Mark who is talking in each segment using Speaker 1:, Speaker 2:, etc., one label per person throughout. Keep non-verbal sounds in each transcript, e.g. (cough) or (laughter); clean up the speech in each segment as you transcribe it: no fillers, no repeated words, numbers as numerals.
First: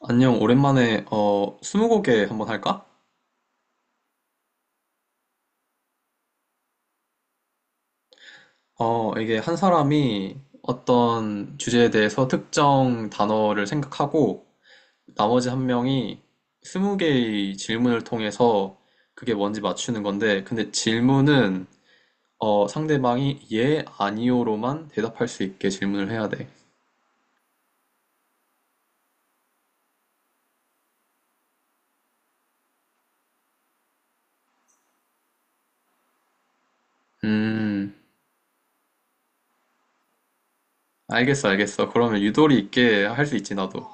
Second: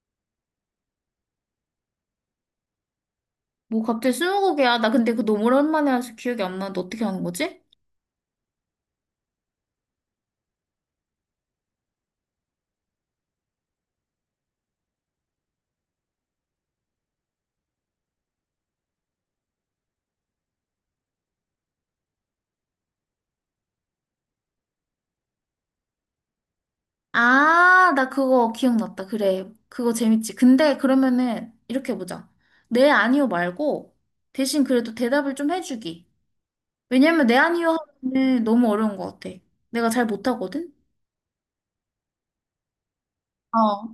Speaker 1: 안녕, 오랜만에, 스무고개 한번 할까?
Speaker 2: 뭐 갑자기 스무고개야. 나 근데 그거 너무 오랜만에 해서 기억이 안 나는데 어떻게 하는 거지?
Speaker 1: 이게 한 사람이 어떤 주제에 대해서 특정 단어를 생각하고, 나머지 한 명이 스무 개의 질문을 통해서 그게 뭔지 맞추는 건데, 근데 질문은, 상대방이 예, 아니요로만 대답할 수 있게 질문을 해야 돼.
Speaker 2: 아, 나 그거 기억났다. 그래. 그거 재밌지. 근데 그러면은 이렇게 보자. 네, 아니요 말고 대신 그래도 대답을 좀 해주기. 왜냐면 네, 아니요
Speaker 1: 음,
Speaker 2: 하면은 너무 어려운 것 같아. 내가 잘 못하거든?
Speaker 1: 알겠어, 알겠어. 그러면 유도리 있게 할 수 있지,
Speaker 2: 어.
Speaker 1: 나도.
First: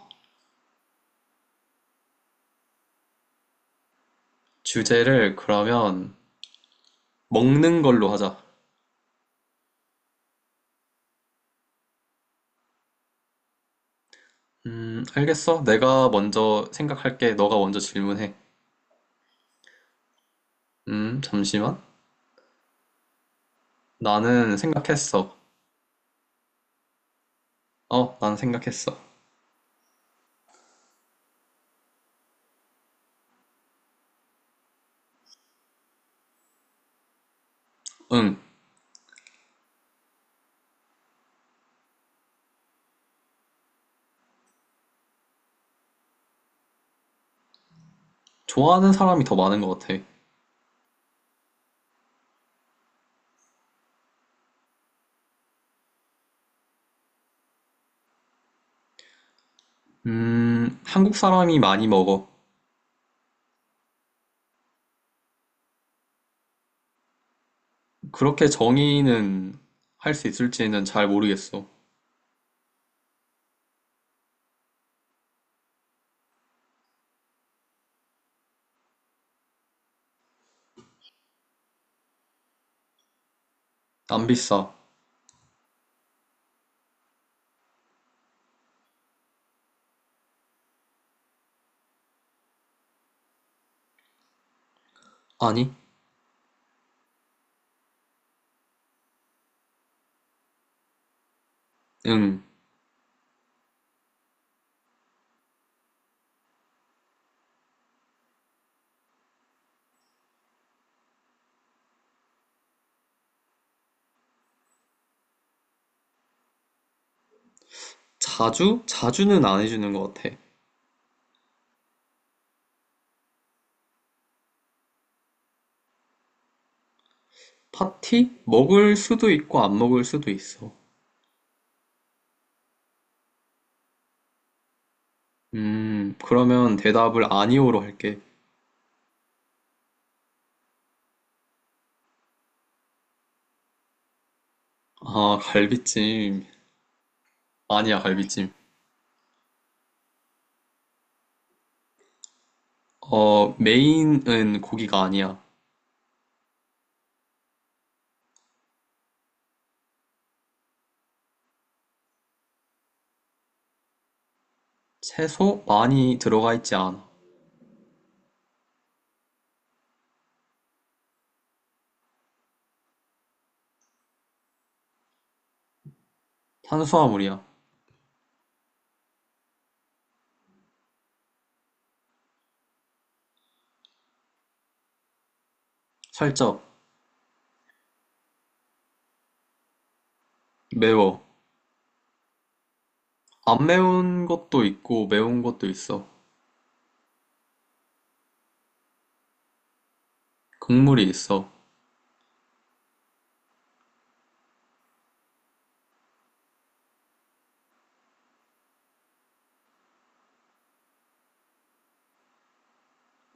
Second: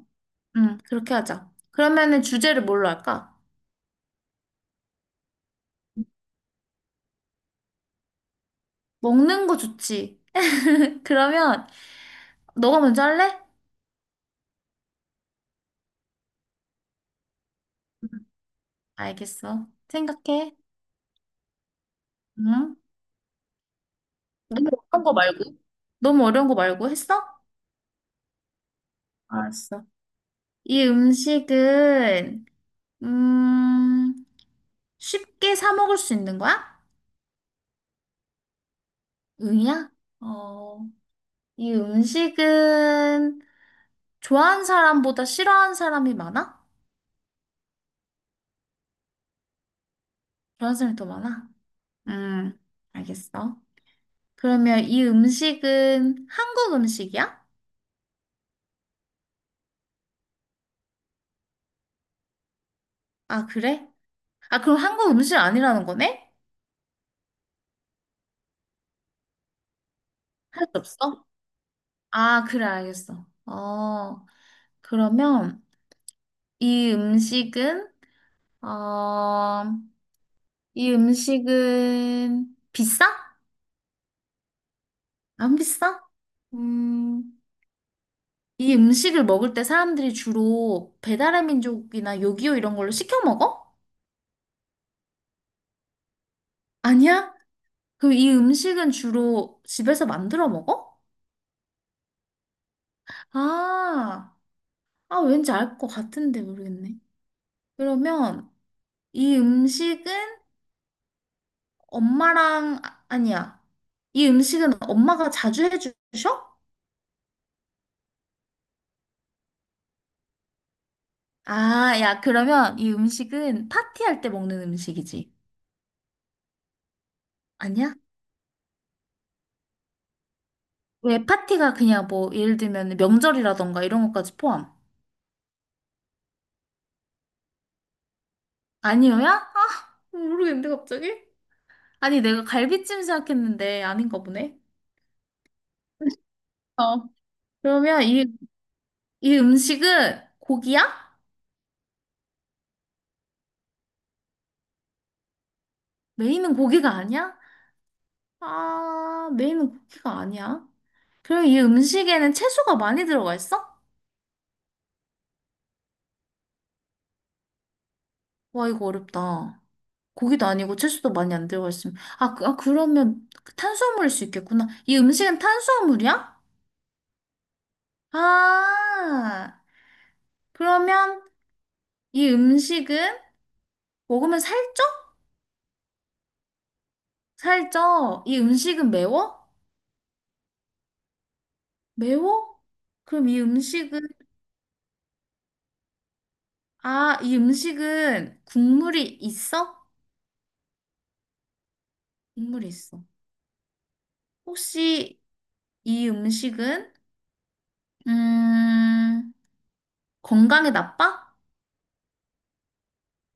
Speaker 2: 응, 그렇게 하자. 그러면은 주제를 뭘로 할까?
Speaker 1: 주제를 그러면 먹는 걸로 하자.
Speaker 2: 먹는 거 좋지. (laughs) 그러면 너가 먼저 할래?
Speaker 1: 알겠어. 내가 먼저 생각할게. 너가 먼저
Speaker 2: 응.
Speaker 1: 질문해.
Speaker 2: 알겠어. 생각해.
Speaker 1: 잠시만.
Speaker 2: 응?
Speaker 1: 나는
Speaker 2: 너무 어려운 거
Speaker 1: 생각했어.
Speaker 2: 말고? 너무 어려운 거 말고 했어?
Speaker 1: 난 생각했어.
Speaker 2: 알았어. 이 음식은 음, 쉽게 사 먹을 수 있는 거야?
Speaker 1: 응,
Speaker 2: 응이야? 어, 이 음식은 좋아하는 사람보다 싫어하는 사람이 많아?
Speaker 1: 좋아하는 사람이 더 많은 것 같아.
Speaker 2: 좋아하는 사람이 더 많아? 음, 알겠어. 그러면 이 음식은 한국 음식이야?
Speaker 1: 한국 사람이 많이 먹어.
Speaker 2: 아, 그래? 아, 그럼 한국 음식 아니라는 거네?
Speaker 1: 그렇게 정의는 할 수
Speaker 2: 할 수
Speaker 1: 있을지는 잘
Speaker 2: 없어?
Speaker 1: 모르겠어.
Speaker 2: 아, 그래, 알겠어. 어, 그러면 이 음식은 어, 이 음식은 비싸?
Speaker 1: 안 비싸.
Speaker 2: 안 비싸? 음, 이 음식을 먹을 때 사람들이 주로 배달의 민족이나 요기요 이런 걸로 시켜 먹어?
Speaker 1: 아니,
Speaker 2: 아니야? 그럼 이 음식은 주로 집에서 만들어 먹어?
Speaker 1: 응.
Speaker 2: 아, 아 왠지 알 것 같은데 모르겠네. 그러면 이 음식은 아니야. 이 음식은 엄마가 자주 해주셔?
Speaker 1: 자주? 자주는 안 해주는 것 같아.
Speaker 2: 아, 야, 그러면 이 음식은 파티할 때 먹는 음식이지. 아니야?
Speaker 1: 파티? 먹을 수도 있고 안 먹을 수도 있어.
Speaker 2: 왜 파티가 그냥 뭐, 예를 들면 명절이라던가 이런 것까지 포함.
Speaker 1: 그러면 대답을 아니오로 할게.
Speaker 2: 아니요야? 아, 모르겠는데, 갑자기? 아니, 내가 갈비찜 생각했는데 아닌가 보네.
Speaker 1: 아, 갈비찜.
Speaker 2: 어.
Speaker 1: 아니야,
Speaker 2: 그러면 이,
Speaker 1: 갈비찜.
Speaker 2: 이 음식은 고기야?
Speaker 1: 어, 메인은 고기가 아니야.
Speaker 2: 메인은 고기가 아니야? 아, 메인은 고기가 아니야. 그럼 이 음식에는 채소가 많이 들어가 있어?
Speaker 1: 채소 많이 들어가 있지 않아.
Speaker 2: 와, 이거 어렵다. 고기도 아니고 채소도 많이 안 들어가 있으면 아, 그, 아 그러면 탄수화물일 수 있겠구나. 이 음식은 탄수화물이야?
Speaker 1: 탄수화물이야.
Speaker 2: 아 그러면 이 음식은 먹으면 살쪄?
Speaker 1: 살짝
Speaker 2: 살쪄. 이 음식은 매워?
Speaker 1: 매워.
Speaker 2: 매워? 그럼 이
Speaker 1: 안
Speaker 2: 음식은
Speaker 1: 매운 것도 있고 매운 것도 있어.
Speaker 2: 아, 이 음식은 국물이 있어?
Speaker 1: 국물이 있어.
Speaker 2: 국물이 있어. 혹시 이 음식은 음 건강에 나빠?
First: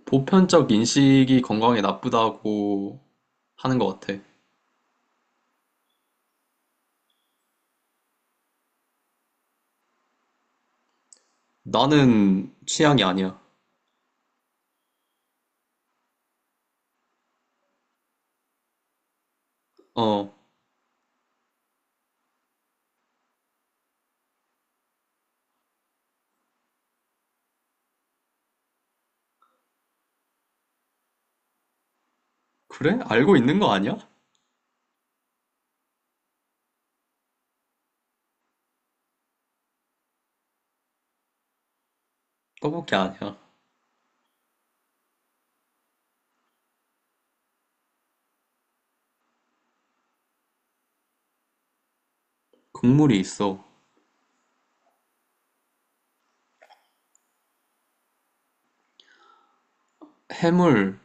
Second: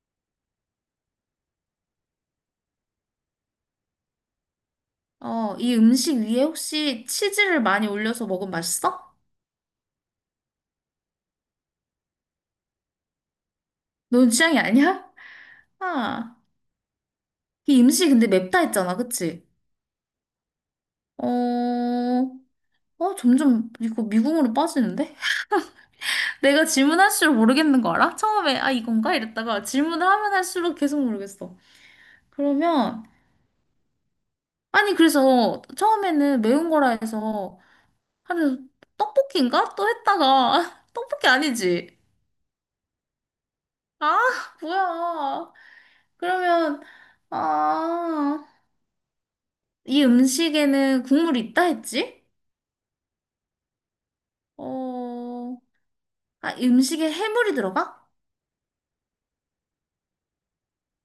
Speaker 1: 보편적 인식이 건강에 나쁘다고 하는 것 같아.
Speaker 2: 어, 이 음식 위에 혹시 치즈를 많이 올려서 먹으면 맛있어?
Speaker 1: 나는 취향이 아니야.
Speaker 2: 넌 취향이 아니야? 아, 이 음식 근데 맵다 했잖아, 그치?
Speaker 1: 어,
Speaker 2: 어, 어, 점점 이거 미궁으로 빠지는데? (laughs) 내가 질문할수록 모르겠는 거 알아? 처음에, 아, 이건가? 이랬다가 질문을 하면 할수록 계속 모르겠어.
Speaker 1: 그래?
Speaker 2: 그러면,
Speaker 1: 알고 있는 거 아니야?
Speaker 2: 아니, 그래서 처음에는 매운 거라 해서, 아니, 떡볶이인가? 또 했다가, (laughs) 떡볶이 아니지?
Speaker 1: 떡볶이 아니야.
Speaker 2: 아, 뭐야. 그러면, 아, 이 음식에는 국물이 있다 했지?
Speaker 1: 국물이 있어.
Speaker 2: 어, 아, 음식에 해물이 들어가?
Speaker 1: 해물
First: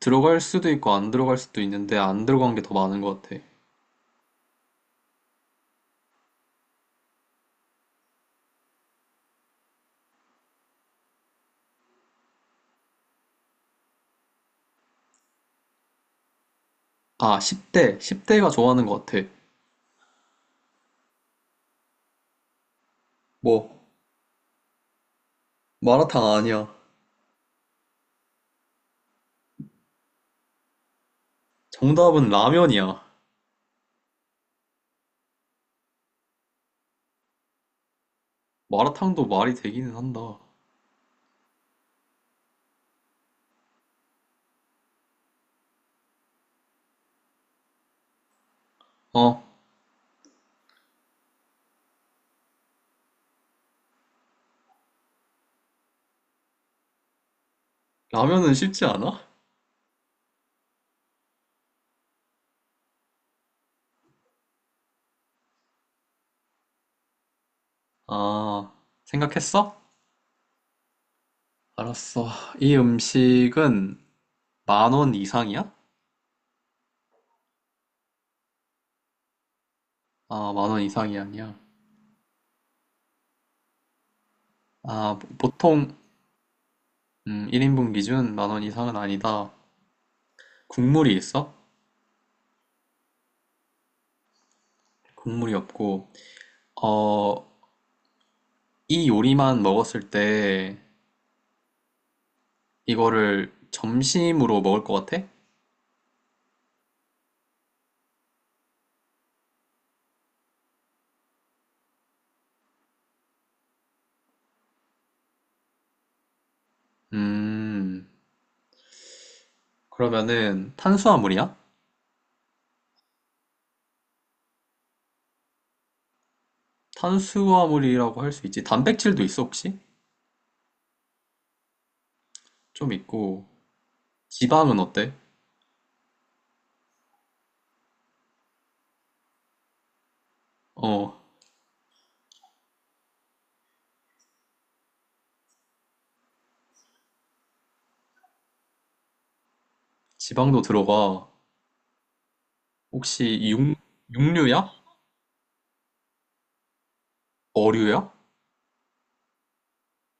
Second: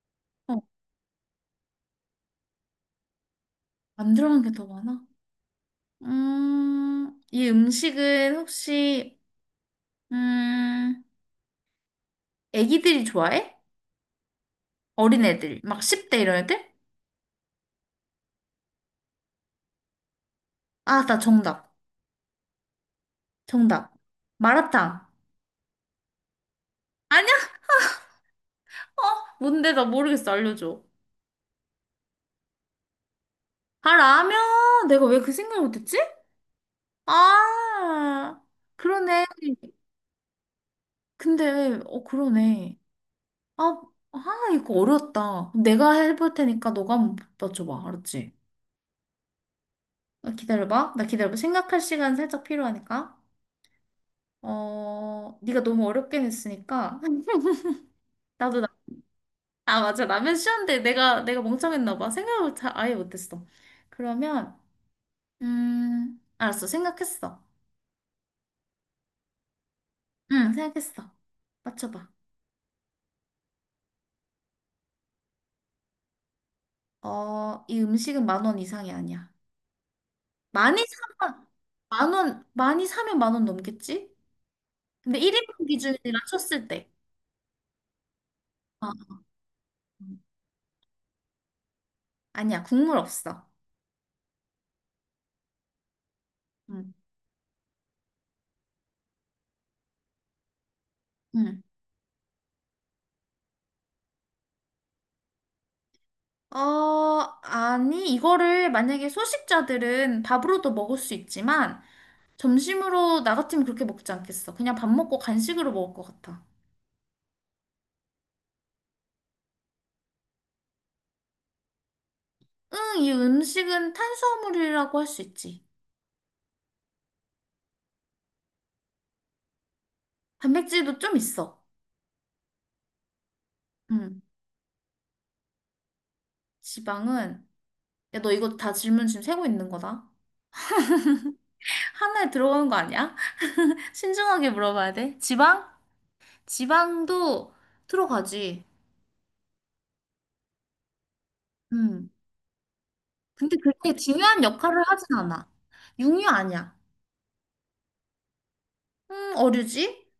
Speaker 1: 들어갈
Speaker 2: 어,
Speaker 1: 수도 있고 안 들어갈 수도 있는데 안 들어간 게 더 많은 것 같아.
Speaker 2: 안 들어간 게 더 많아. 이 음식은 혹시, 음, 애기들이 좋아해? 어린애들, 막 10대 이런 애들?
Speaker 1: 아, 10대. 10대가 좋아하는 것 같아.
Speaker 2: 아, 나 정답.
Speaker 1: 뭐,
Speaker 2: 정답. 마라탕.
Speaker 1: 마라탕 아니야.
Speaker 2: 아니야? 어, 뭔데? 나 모르겠어. 알려줘.
Speaker 1: 정답은 라면이야.
Speaker 2: 아, 라면. 내가 왜 그 생각을 못했지? 아, 그러네.
Speaker 1: 마라탕도 말이 되기는 한다.
Speaker 2: 근데, 어, 그러네. 아, 아, 이거 어려웠다. 내가 해볼 테니까 너가 한번 맞춰봐. 알았지?
Speaker 1: 어,
Speaker 2: 어, 기다려봐. 나 기다려봐. 생각할 시간 살짝 필요하니까. 어, 네가 너무 어렵게 했으니까. (laughs)
Speaker 1: 라면은
Speaker 2: 나도 나,
Speaker 1: 쉽지 않아?
Speaker 2: 아, 맞아. 라면 쉬웠는데 내가 멍청했나 봐. 생각을 잘 아예 못했어. 그러면, 알았어. 생각했어.
Speaker 1: 아, 생각했어?
Speaker 2: 응, 생각했어. 맞춰봐.
Speaker 1: 알았어. 이 음식은 만원 이상이야?
Speaker 2: 어, 이 음식은 10,000원 이상이 아니야.
Speaker 1: 아, 만원
Speaker 2: 많이
Speaker 1: 이상이
Speaker 2: 사면,
Speaker 1: 아니야.
Speaker 2: 10,000원, 많이 사면 10,000원 넘겠지?
Speaker 1: 아,
Speaker 2: 근데 1인분
Speaker 1: 통
Speaker 2: 기준이라 쳤을 때.
Speaker 1: 1인분 기준 만원 이상은
Speaker 2: 어.
Speaker 1: 아니다. 국물이 있어?
Speaker 2: 아니야, 국물 없어.
Speaker 1: 국물이 없고.
Speaker 2: 응.
Speaker 1: 어, 이 요리만 먹었을 때
Speaker 2: 응.
Speaker 1: 이거를 점심으로 먹을 것 같아?
Speaker 2: 어, 아니, 이거를 만약에 소식자들은 밥으로도 먹을 수 있지만, 점심으로 나 같으면 그렇게 먹지 않겠어. 그냥 밥 먹고 간식으로 먹을 것 같아.
Speaker 1: 음, 그러면은 탄수화물이야?
Speaker 2: 응, 이 음식은 탄수화물이라고 할 수 있지.
Speaker 1: 탄수화물이라고 할 수 있지. 단백질도 있어, 혹시?
Speaker 2: 단백질도 좀 있어.
Speaker 1: 좀 있고.
Speaker 2: 응,
Speaker 1: 지방은 어때?
Speaker 2: 지방은. 야, 너 이거 다 질문 지금 세고 있는 거다.
Speaker 1: 어,
Speaker 2: 하나에 들어가는 거 아니야? (laughs) 신중하게 물어봐야 돼. 지방? 지방도 들어가지.
Speaker 1: 지방도 들어가.
Speaker 2: 응.
Speaker 1: 혹시
Speaker 2: 근데
Speaker 1: 육,
Speaker 2: 그렇게 중요한
Speaker 1: 육류야?
Speaker 2: 역할을 하진 않아. 육류 아니야.
Speaker 1: 어류야?
Speaker 2: 어류지?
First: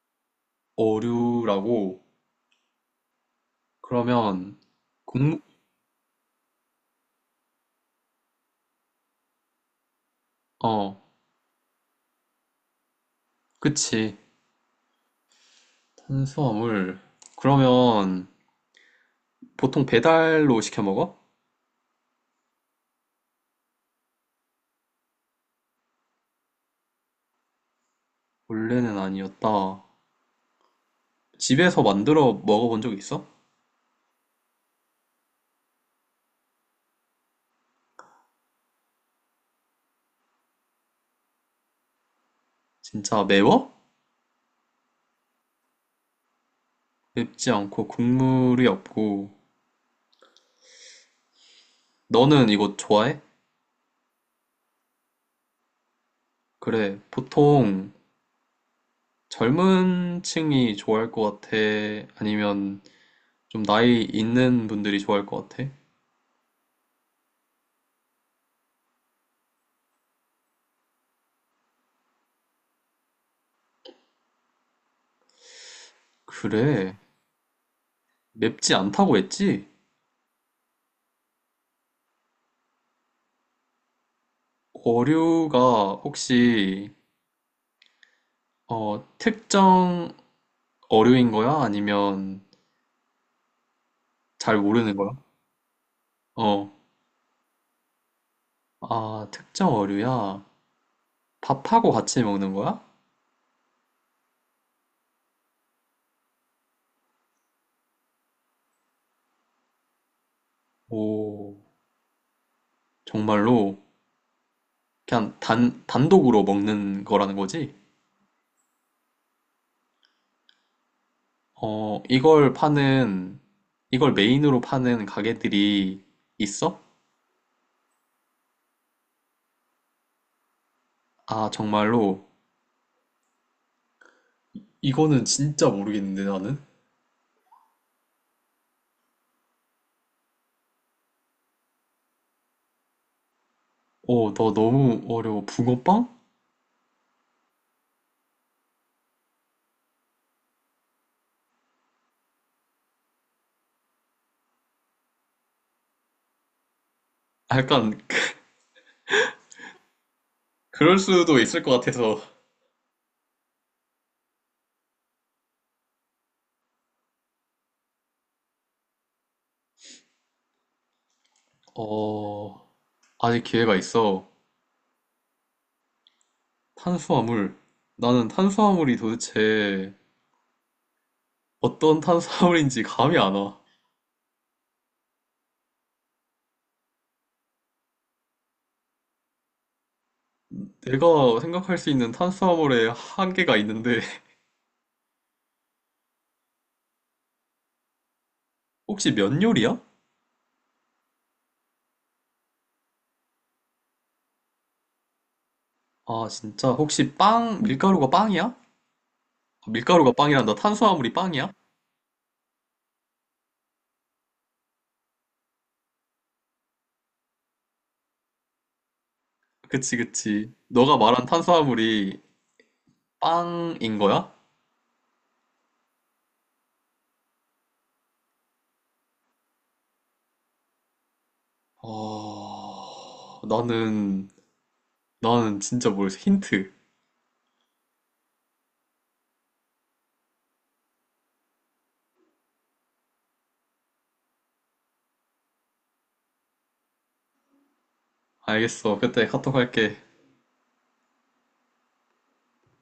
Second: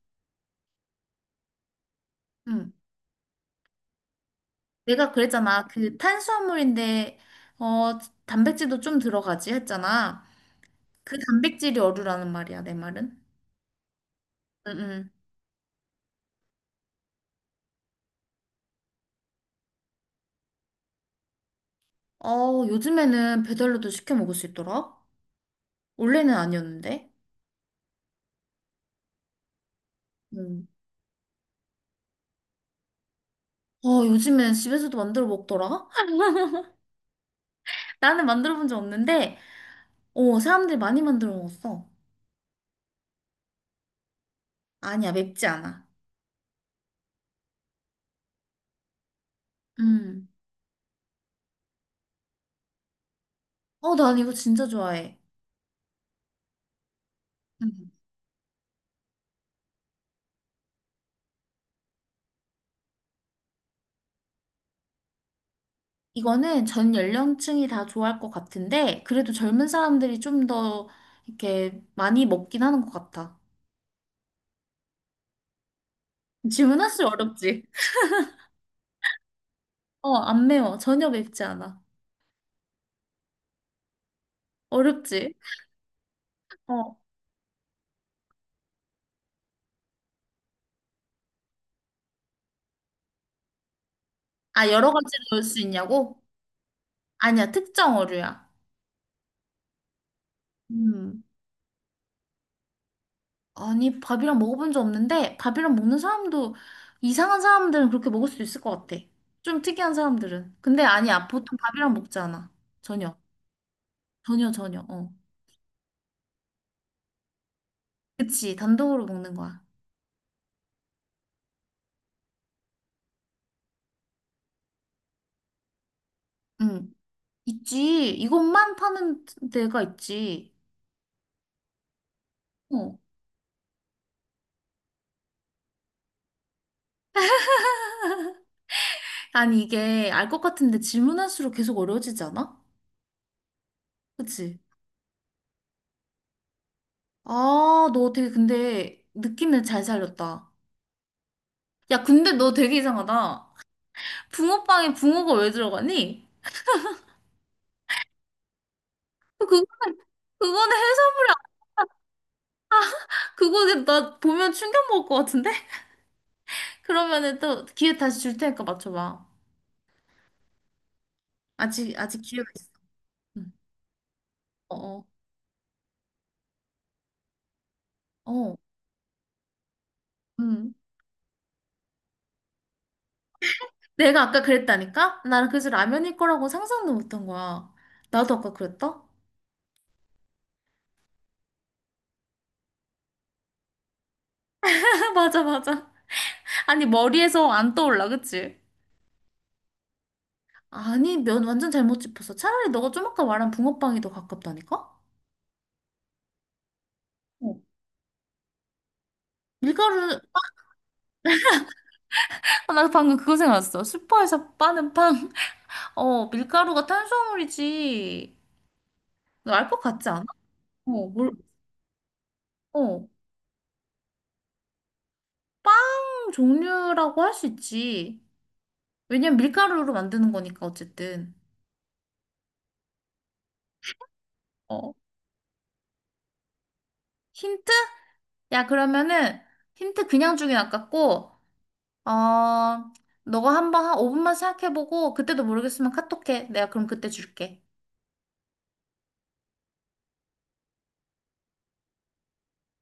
Speaker 1: 어류라고.
Speaker 2: 응.
Speaker 1: 그러면,
Speaker 2: 내가
Speaker 1: 곡물,
Speaker 2: 그랬잖아. 그 탄수화물인데, 어, 단백질도 좀 들어가지 했잖아.
Speaker 1: 어,
Speaker 2: 그 단백질이 어류라는 말이야, 내 말은.
Speaker 1: 그치.
Speaker 2: 응,
Speaker 1: 탄수화물. 그러면 보통 배달로 시켜 먹어?
Speaker 2: 응. 어, 요즘에는 배달로도 시켜 먹을 수 있더라? 원래는 아니었는데.
Speaker 1: 원래는 아니었다.
Speaker 2: 응.
Speaker 1: 집에서 만들어 먹어본 적 있어?
Speaker 2: 어, 요즘엔 집에서도 만들어 먹더라? (laughs) 나는 만들어 본 적 없는데, 어, 사람들이 많이 만들어 먹었어.
Speaker 1: 진짜 매워?
Speaker 2: 아니야, 맵지 않아.
Speaker 1: 맵지 않고 국물이 없고.
Speaker 2: 응.
Speaker 1: 너는 이거 좋아해?
Speaker 2: 어, 난 이거 진짜 좋아해.
Speaker 1: 그래, 보통 젊은 층이 좋아할 것 같아? 아니면 좀 나이 있는 분들이 좋아할 것 같아?
Speaker 2: 이거는 전 연령층이 다 좋아할 것 같은데, 그래도 젊은 사람들이 좀 더 이렇게 많이 먹긴 하는 것 같아.
Speaker 1: 그래,
Speaker 2: 질문할수록 어렵지?
Speaker 1: 맵지 않다고 했지?
Speaker 2: 어, 안 매워. 전혀 맵지 않아. 어렵지?
Speaker 1: 어류가 혹시
Speaker 2: 어.
Speaker 1: 특정 어류인 거야? 아니면 잘
Speaker 2: 아, 여러
Speaker 1: 모르는 거야?
Speaker 2: 가지로 넣을 수 있냐고?
Speaker 1: 어,
Speaker 2: 아니야, 특정 어류야.
Speaker 1: 아, 특정 어류야?
Speaker 2: 음.
Speaker 1: 밥하고 같이 먹는 거야?
Speaker 2: 아니, 밥이랑 먹어본 적 없는데, 밥이랑 먹는 사람도, 이상한 사람들은 그렇게 먹을 수 있을 것 같아. 좀 특이한 사람들은. 근데 아니야,
Speaker 1: 오,
Speaker 2: 보통 밥이랑 먹지 않아. 전혀.
Speaker 1: 정말로
Speaker 2: 전혀, 전혀. 어.
Speaker 1: 그냥 단독으로 먹는 거라는 거지?
Speaker 2: 그치, 단독으로 먹는 거야.
Speaker 1: 어, 이걸 메인으로 파는 가게들이 있어?
Speaker 2: 응. 있지. 이것만 파는 데가 있지.
Speaker 1: 아, 정말로.
Speaker 2: 어.
Speaker 1: 이거는 진짜 모르겠는데, 나는?
Speaker 2: 아니, 이게 알 것 같은데 질문할수록 계속 어려워지지 않아?
Speaker 1: 어, 너
Speaker 2: 그치?
Speaker 1: 너무 어려워. 붕어빵?
Speaker 2: 아, 너 되게 근데 느낌을 잘 살렸다. 야, 근데 너 되게 이상하다. 붕어빵에 붕어가 왜 들어가니?
Speaker 1: 아, 약간,
Speaker 2: 그거는, 그거는
Speaker 1: 그럴
Speaker 2: 해산물이,
Speaker 1: 수도 있을 것 같아서.
Speaker 2: 그거 나 보면 충격 먹을 것 같은데? (laughs) 그러면은 또 기회 다시 줄 테니까 맞춰봐. 아직, 아직 기회가
Speaker 1: 어,
Speaker 2: 있어.
Speaker 1: 아직
Speaker 2: 응.
Speaker 1: 기회가 있어.
Speaker 2: 어, 어,
Speaker 1: 탄수화물. 나는
Speaker 2: 어.
Speaker 1: 탄수화물이 도대체
Speaker 2: 응.
Speaker 1: 어떤 탄수화물인지 감이 안 와.
Speaker 2: 내가 아까 그랬다니까? 나는 그래서 라면일 거라고 상상도 못한 거야. 나도 아까 그랬다?
Speaker 1: 내가 생각할 수 있는 탄수화물의 한계가 있는데,
Speaker 2: (laughs) 맞아, 맞아. 아니, 머리에서 안 떠올라, 그치?
Speaker 1: (laughs) 혹시 면 요리야?
Speaker 2: 아니, 면 완전 잘못 짚었어. 차라리 너가 좀 아까 말한 붕어빵이 더 가깝다니까?
Speaker 1: 아, 진짜. 혹시
Speaker 2: 어.
Speaker 1: 빵, 밀가루가 빵이야? 밀가루가
Speaker 2: 밀가루,
Speaker 1: 빵이란다. 탄수화물이 빵이야?
Speaker 2: 아, 나 방금 그거 생각났어. 슈퍼에서 파는 빵. (laughs) 어, 밀가루가 탄수화물이지. 너 알 것
Speaker 1: 그치,
Speaker 2: 같지 않아?
Speaker 1: 그치.
Speaker 2: 어,
Speaker 1: 너가 말한
Speaker 2: 뭘,
Speaker 1: 탄수화물이
Speaker 2: 어.
Speaker 1: 빵인 거야?
Speaker 2: 빵 종류라고 할 수 있지. 왜냐면 밀가루로 만드는 거니까, 어쨌든.
Speaker 1: 어, 나는,
Speaker 2: 어.
Speaker 1: 나는 진짜 모르겠어. 힌트.
Speaker 2: 힌트? 야, 그러면은 힌트 그냥 주긴 아깝고, 어, 너가 한번 한 5분만 생각해보고, 그때도 모르겠으면 카톡해. 내가 그럼 그때 줄게.
Speaker 1: 알겠어. 그때 카톡 할게.